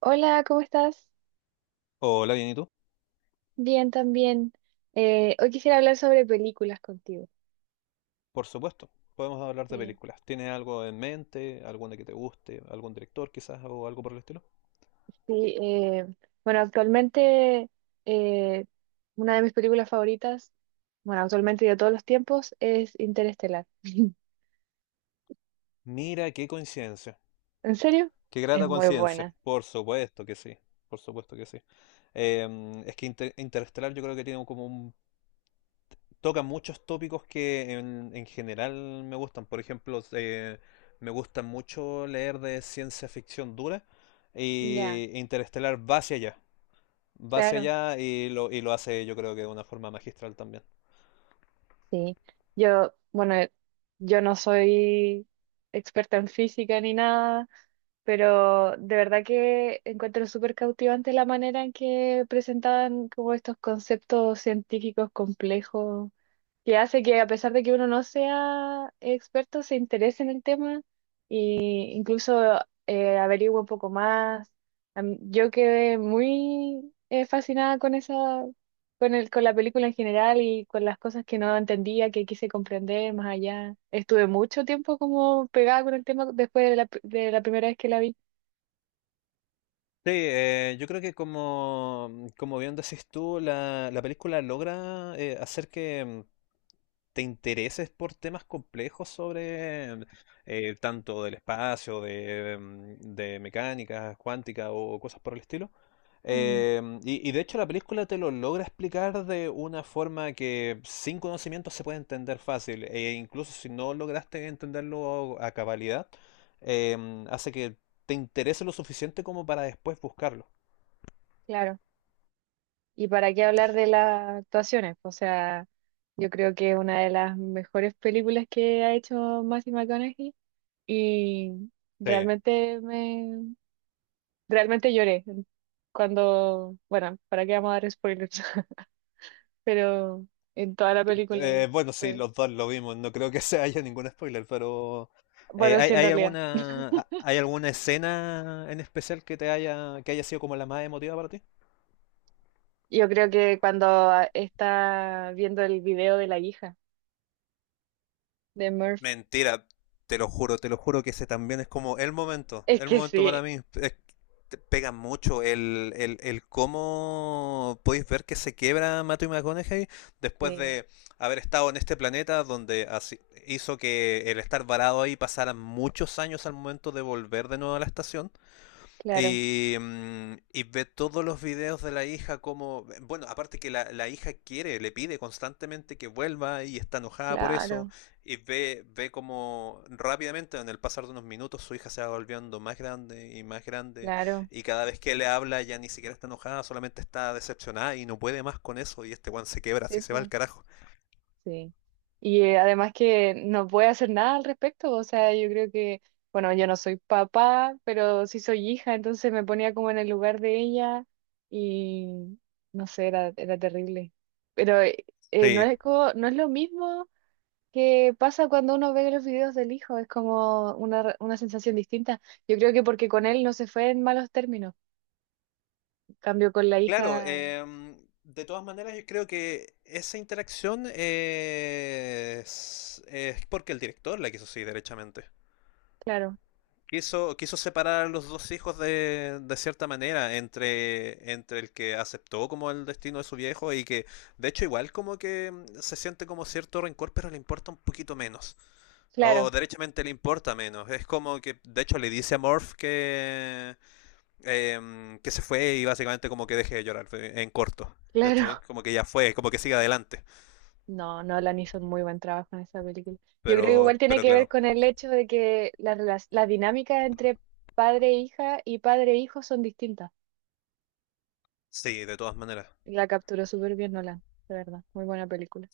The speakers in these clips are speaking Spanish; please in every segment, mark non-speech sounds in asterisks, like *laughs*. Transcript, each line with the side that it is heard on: right: Hola, ¿cómo estás?
left: Hola, bien, ¿y tú?
right: Bien, también. Hoy quisiera hablar sobre películas contigo.
left: Por supuesto, podemos hablar de
right: Sí.
left: películas. ¿Tienes algo en mente? ¿Alguna que te guste? ¿Algún director quizás o algo por el estilo?
right: Sí, eh, bueno, actualmente eh, una de mis películas favoritas, bueno, actualmente de todos los tiempos, es Interestelar.
left: Mira, qué coincidencia.
right: ¿En serio?
left: Qué
right: Es
left: grata
right: muy
left: coincidencia.
right: buena.
left: Por supuesto que sí. Por supuesto que sí. Es que Interestelar yo creo que toca muchos tópicos que en general me gustan. Por ejemplo, me gusta mucho leer de ciencia ficción dura
right: Ya,
left: y Interestelar va hacia allá. Va hacia
right: claro.
left: allá y lo hace yo creo que de una forma magistral también.
right: Sí. Yo, bueno, yo no soy experta en física ni nada, pero de verdad que encuentro súper cautivante la manera en que presentaban como estos conceptos científicos complejos, que hace que a pesar de que uno no sea experto, se interese en el tema e incluso averigüe un poco más. Yo quedé muy fascinada con esa, con la película en general y con las cosas que no entendía, que quise comprender más allá. Estuve mucho tiempo como pegada con el tema después de la primera vez que la vi.
left: Sí, yo creo que como bien decís tú, la película logra hacer que te intereses por temas complejos sobre tanto del espacio, de mecánica cuántica o cosas por el estilo.
right: Mm,
left: Y de hecho la película te lo logra explicar de una forma que sin conocimiento se puede entender fácil, e incluso si no lograste entenderlo a cabalidad, eh, hace que te interese lo suficiente como para después buscarlo.
right: claro. ¿Y para qué hablar de las actuaciones? O sea, yo creo que es una de las mejores películas que ha hecho Matthew McConaughey y
left: Sí.
right: realmente me realmente lloré cuando, bueno, ¿para qué vamos a dar spoilers? *laughs* Pero en toda la película y
left: Bueno, sí,
right: fue-
left: los dos lo vimos. No creo que *laughs* se haya ningún spoiler, pero
right: bueno,
left: ¿hay,
right: sí en
left: hay
right: realidad.
left: alguna, ha- hay alguna escena en especial que haya sido como la más emotiva para ti?
right: Yo creo que cuando está viendo el video de la hija de Murph,
left: Mentira, te lo juro que ese también es como
right: es
left: el
right: que
left: momento
right: sí,
left: para mí. Te pega mucho el cómo podéis ver que se quiebra Matthew McConaughey después
right: sí,
left: de haber estado en este planeta hizo que el estar varado ahí pasaran muchos años al momento de volver de nuevo a la estación.
right: claro,
left: Y ve todos los videos de la hija como, bueno, aparte que la hija quiere, le pide constantemente que vuelva y está enojada por eso,
right: claro,
left: y ve como rápidamente, en el pasar de unos minutos, su hija se va volviendo más grande,
right: claro.
left: y cada vez que le habla ya ni siquiera está enojada, solamente está decepcionada y no puede más con eso, y este Juan se quebra,
right: Sí,
left: así se va al
right: po.
left: carajo.
right: Sí. Y además que no puede hacer nada al respecto, o sea, yo creo que, bueno, yo no soy papá, pero sí soy hija, entonces me ponía como en el lugar de ella y no sé, era, era terrible. Pero
left: Sí.
right: no es lo mismo que pasa cuando uno ve los videos del hijo, es como una, una sensación distinta. Yo creo que porque con él no se fue en malos términos, cambio con la
left: Claro,
right: hija,
left: de todas maneras yo creo que esa interacción es porque el director la quiso así, derechamente.
right: claro,
left: Quiso separar a los dos hijos de cierta manera entre el que aceptó como el destino de su viejo y que de hecho igual como que se siente como cierto rencor, pero le importa un poquito menos. O
right: claro,
left: derechamente le importa menos. Es como que de hecho le dice a Morph que se fue y básicamente como que deje de llorar en corto.
right: *laughs*
left: ¿Cachai?
right: claro.
left: Como que ya fue, como que siga adelante.
right: No, Nolan hizo un muy buen trabajo en esa película. Yo creo que
left: Pero,
right: igual tiene
left: pero
right: que ver
left: claro,
right: con el hecho de que las dinámicas entre padre e hija y padre e hijo son distintas.
left: sí, de todas maneras.
right: La capturó súper bien Nolan, de verdad. Muy buena película.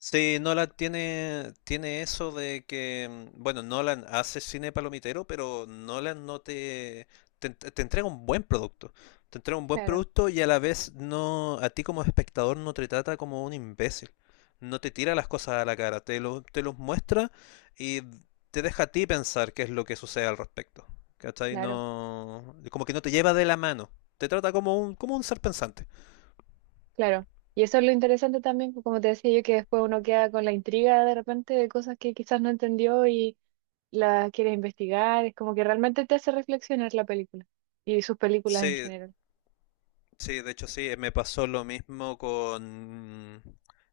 left: Sí, Nolan tiene eso de que, bueno, Nolan hace cine palomitero, pero Nolan no te entrega un buen producto. Te entrega un buen
right: Claro,
left: producto y a la vez no, a ti como espectador no te trata como un imbécil. No te tira las cosas a la cara, te los muestra y te deja a ti pensar qué es lo que sucede al respecto. ¿Cachai?
right: claro,
left: No, como que no te lleva de la mano. Te trata como un ser pensante.
right: claro. Y eso es lo interesante también, pues, como te decía yo, que después uno queda con la intriga de repente de cosas que quizás no entendió y las quiere investigar. Es como que realmente te hace reflexionar la película y sus películas en
left: Sí.
right: general.
left: Sí, de hecho sí, me pasó lo mismo con,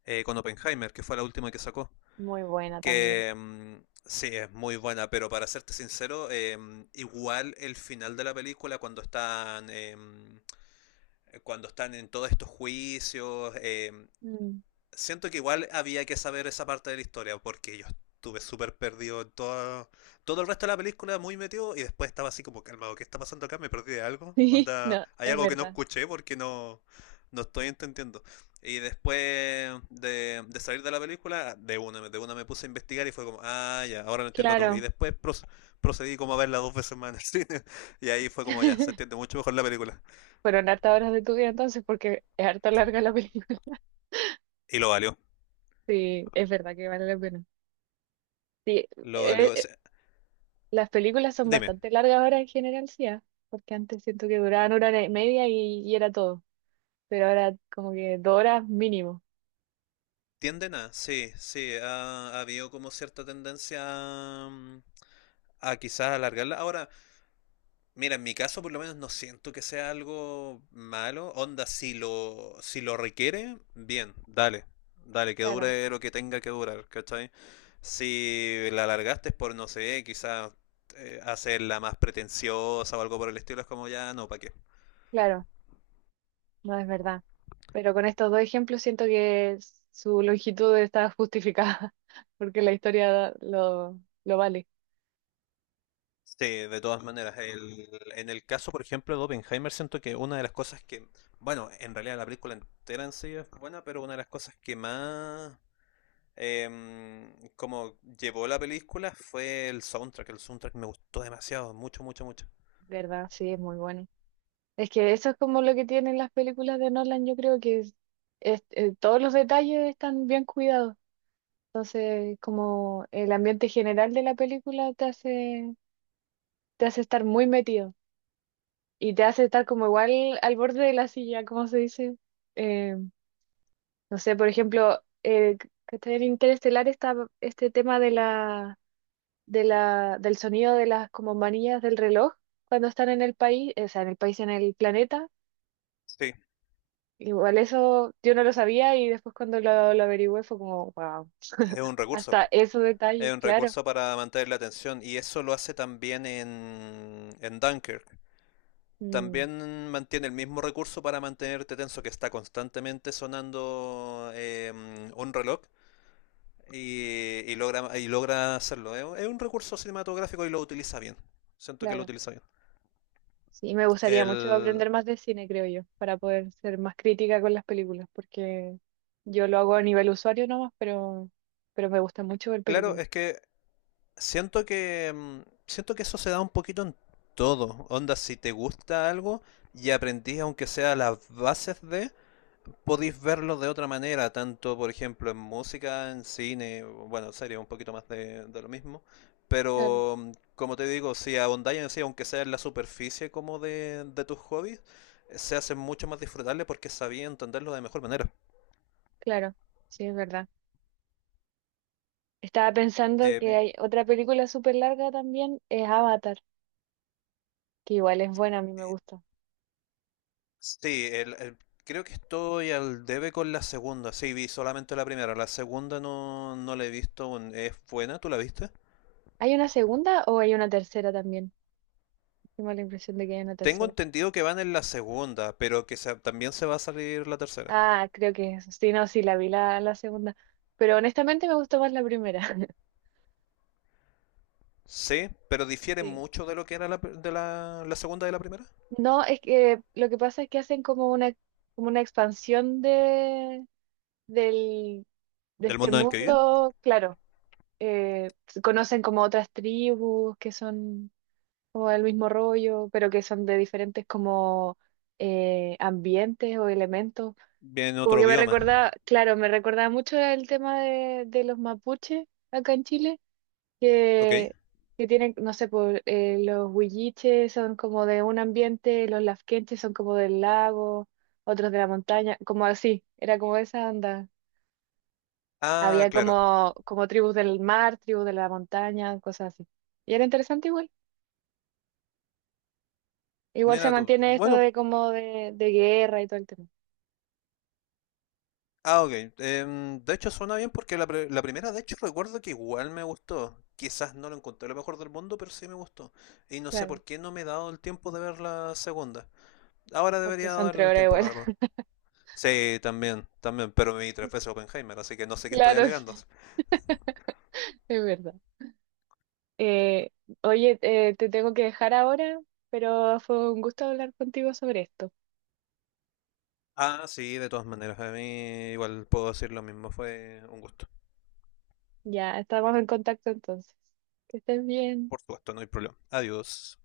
left: eh, con Oppenheimer, que fue la última que sacó.
right: Muy buena también.
left: Que sí, es muy buena, pero para serte sincero, igual el final de la película, cuando están en todos estos juicios,
right: Mm.
left: siento que igual había que saber esa parte de la historia, porque yo estuve súper perdido en todo el resto de la película, muy metido, y después estaba así como calmado, ¿qué está pasando acá? ¿Me perdí de algo?
right: *laughs*
left: Onda,
right: No,
left: hay
right: es
left: algo que no
right: verdad.
left: escuché porque no estoy entendiendo. Y después de salir de la película, de una me puse a investigar y fue como, ah, ya, ahora lo entiendo todo. Y
right: Claro.
left: después procedí como a verla dos veces más en el cine. *laughs* Y ahí fue como, ya, se entiende
right: *laughs*
left: mucho mejor la película.
right: Fueron hartas horas de tu vida entonces, porque es harta larga la película. *laughs*
left: Y lo valió,
right: Sí, es verdad que vale la pena. Sí,
left: lo valió.
right: eh,
left: O
right: eh,
left: sea,
right: las películas son
left: dime.
right: bastante largas ahora en general, sí, ah, porque antes siento que duraban 1 hora y media y era todo. Pero ahora como que 2 horas mínimo.
left: Tienden a, sí, sí, ha habido como cierta tendencia a, mm, a quizás alargarla. Ahora, mira, en mi caso por lo menos no siento que sea algo malo. Onda, si lo requiere, bien, dale, dale, que
right: Claro,
left: dure lo que tenga que durar, ¿cachai? Si la alargaste es por, no sé, quizás hacerla más pretenciosa o algo por el estilo, es como ya, no, ¿para qué?
right: claro, no es verdad. Pero con estos dos ejemplos siento que su longitud está justificada, *laughs* porque la historia lo vale.
left: Sí, de todas maneras. En el caso, por ejemplo, de Oppenheimer, siento que una de las cosas que, bueno, en realidad la película entera en sí es buena, pero una de las cosas que más como llevó la película fue el soundtrack. El soundtrack me gustó demasiado, mucho, mucho, mucho.
right: ¿Verdad? Sí, es muy bueno. Es que eso es como lo que tienen las películas de Nolan, yo creo que todos los detalles están bien cuidados. Entonces, como el ambiente general de la película te hace estar muy metido y te hace estar como igual al borde de la silla, como se dice. Eh, no sé, por ejemplo, que está en Interestelar está este tema de la, del sonido de las como manillas del reloj cuando están en el país, o sea, en el país, en el planeta.
left: Sí,
right: Igual eso yo no lo sabía y después cuando lo averigüé fue como, wow,
left: es un recurso.
right: hasta esos
left: Es
right: detalles,
left: un
right: claro.
left: recurso para mantener la atención y eso lo hace también en Dunkirk.
right: Mm,
left: También mantiene el mismo recurso para mantenerte tenso que está constantemente sonando un reloj y, y logra hacerlo. Es un recurso cinematográfico y lo utiliza bien. Siento que lo
right: claro.
left: utiliza bien.
right: Sí, me gustaría mucho
left: El,
right: aprender más de cine, creo yo, para poder ser más crítica con las películas, porque yo lo hago a nivel usuario nomás, pero me gusta mucho ver
left: claro,
right: películas.
left: es que siento que eso se da un poquito en todo. Onda, si te gusta algo y aprendís aunque sea las bases de, podéis verlo de otra manera, tanto por ejemplo en música, en cine, bueno, serie, un poquito más de lo mismo.
right: Claro,
left: Pero como te digo, si ahondáis en sí, aunque sea en la superficie como de tus hobbies, se hace mucho más disfrutable porque sabía entenderlo de mejor manera.
right: claro, sí, es verdad. Estaba pensando que
left: Eh,
right: hay otra película súper larga también, es Avatar, que igual es buena, a mí me
left: eh,
right: gusta.
left: sí, creo que estoy al debe con la segunda. Sí, vi solamente la primera. La segunda no la he visto aún. ¿Es buena? ¿Tú la viste?
right: ¿Hay una segunda o hay una tercera también? Tengo la impresión de que hay una
left: Tengo
right: tercera.
left: entendido que van en la segunda, pero que también se va a salir la tercera.
right: Ah, creo que eso. Sí, no, sí, la vi la, la segunda. Pero honestamente me gustó más la primera. *laughs*
left: Sí, pero difiere
right: Sí.
left: mucho de lo que era la segunda de la primera.
right: No, es que lo que pasa es que hacen como una expansión del, de
left: Del
right: este
left: mundo en el que viven.
right: mundo, claro. Se conocen como otras tribus que son como el mismo rollo, pero que son de diferentes como ambientes o elementos.
left: Vienen en
right: Como
left: otro
right: que me
left: bioma.
right: recordaba, claro, me recordaba mucho el tema de los mapuches acá en Chile
left: Ok.
right: que, que tienen, no sé, por, los huilliches son como de un ambiente, los lafkenches son como del lago, otros de la montaña, como así, era como esa onda.
left: Ah,
right: Había
left: claro.
right: como, como tribus del mar, tribus de la montaña, cosas así. Y era interesante igual. Igual se
left: Mira tú.
right: mantiene esto
left: Bueno,
right: de como de guerra y todo el tema.
left: ah, ok. De hecho, suena bien porque la primera, de hecho, recuerdo que igual me gustó. Quizás no lo encontré lo mejor del mundo, pero sí me gustó. Y no sé
right: Claro,
left: por qué no me he dado el tiempo de ver la segunda. Ahora
right: porque
left: debería
right: son
left: darle
right: tres
left: el
right: horas
left: tiempo, la verdad.
right: igual. *laughs*
left: Sí, también, también, pero me vi tres veces Oppenheimer, así que no sé qué estoy
right: Claro, sí,
left: alegando.
right: es verdad. Eh, oye, te tengo que dejar ahora, pero fue un gusto hablar contigo sobre esto.
left: Ah, sí, de todas maneras, a mí igual puedo decir lo mismo, fue un gusto.
right: Ya, estamos en contacto entonces. Que estés bien.
left: Por supuesto, no hay problema. Adiós.